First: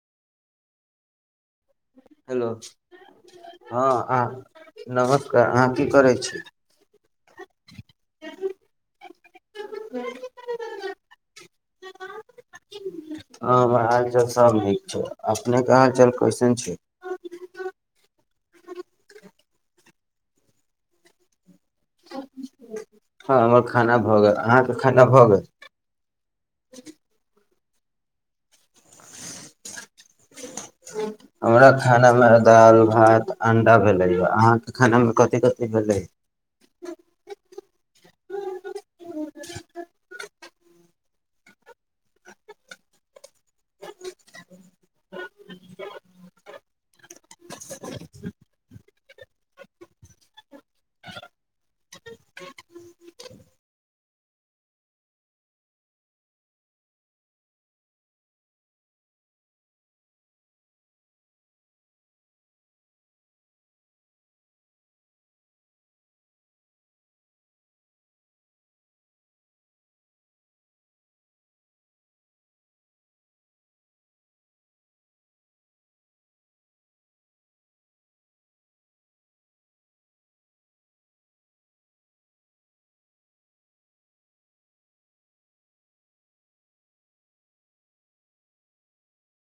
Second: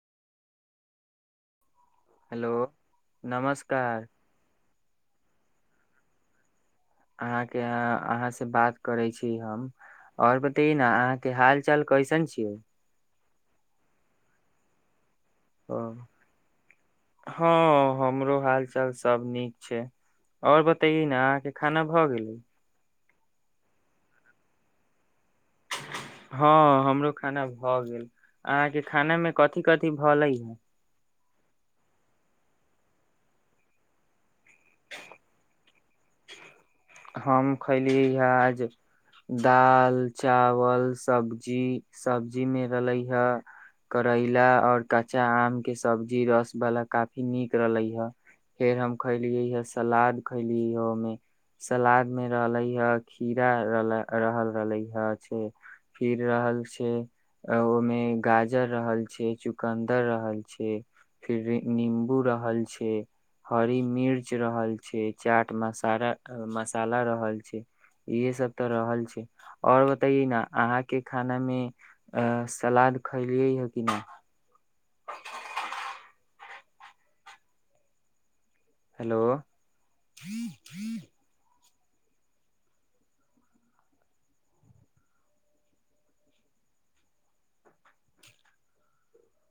hello हँ नमस्कार आ नमस्कार अहाँ की करै छी अहाँके अहाँ से बात करै छी हम आओर बतय न अहाँके हाल चल कइसन छी क ह हाल च सब हीक छौ अपनेके ओ हाल चल कइसन छै हँ हमरो हाल चाल सब नीक छै और बताेय नय के खाना भऽ गेलै हँ हमर खाना भऽ गेल अहाँके खाना भऽ गेल हँ हमरो खाना भऽ गेल अहाँके खाना मे कथि कथि भलै ह हमरा खानामे दालि भात अंडा भेलैय अहाँके खानामे कथि क भलै खयली आज दाल चा परल सब्जी सब्जी में रहले हे करैला और कच्चा आम के सब्जी रस वाला काफी नीक रहले ये फेर हम खैलिये हे सलाद खैलिय सलाद मे रहले ह खीरा रहल रहल रहले ह फिर रहल छै ओहिमे गाजर रहल छै चुकन्दर रहल छै फिर नीम्बू रहल छै हरी मिर्च रहल छै चाट मसा सारा मसाला रहल छै इहे सब तऽ रहल छै आओर बतैए ने अहाँके खाना मे सलाद खैलियै हे कि नहि हेलो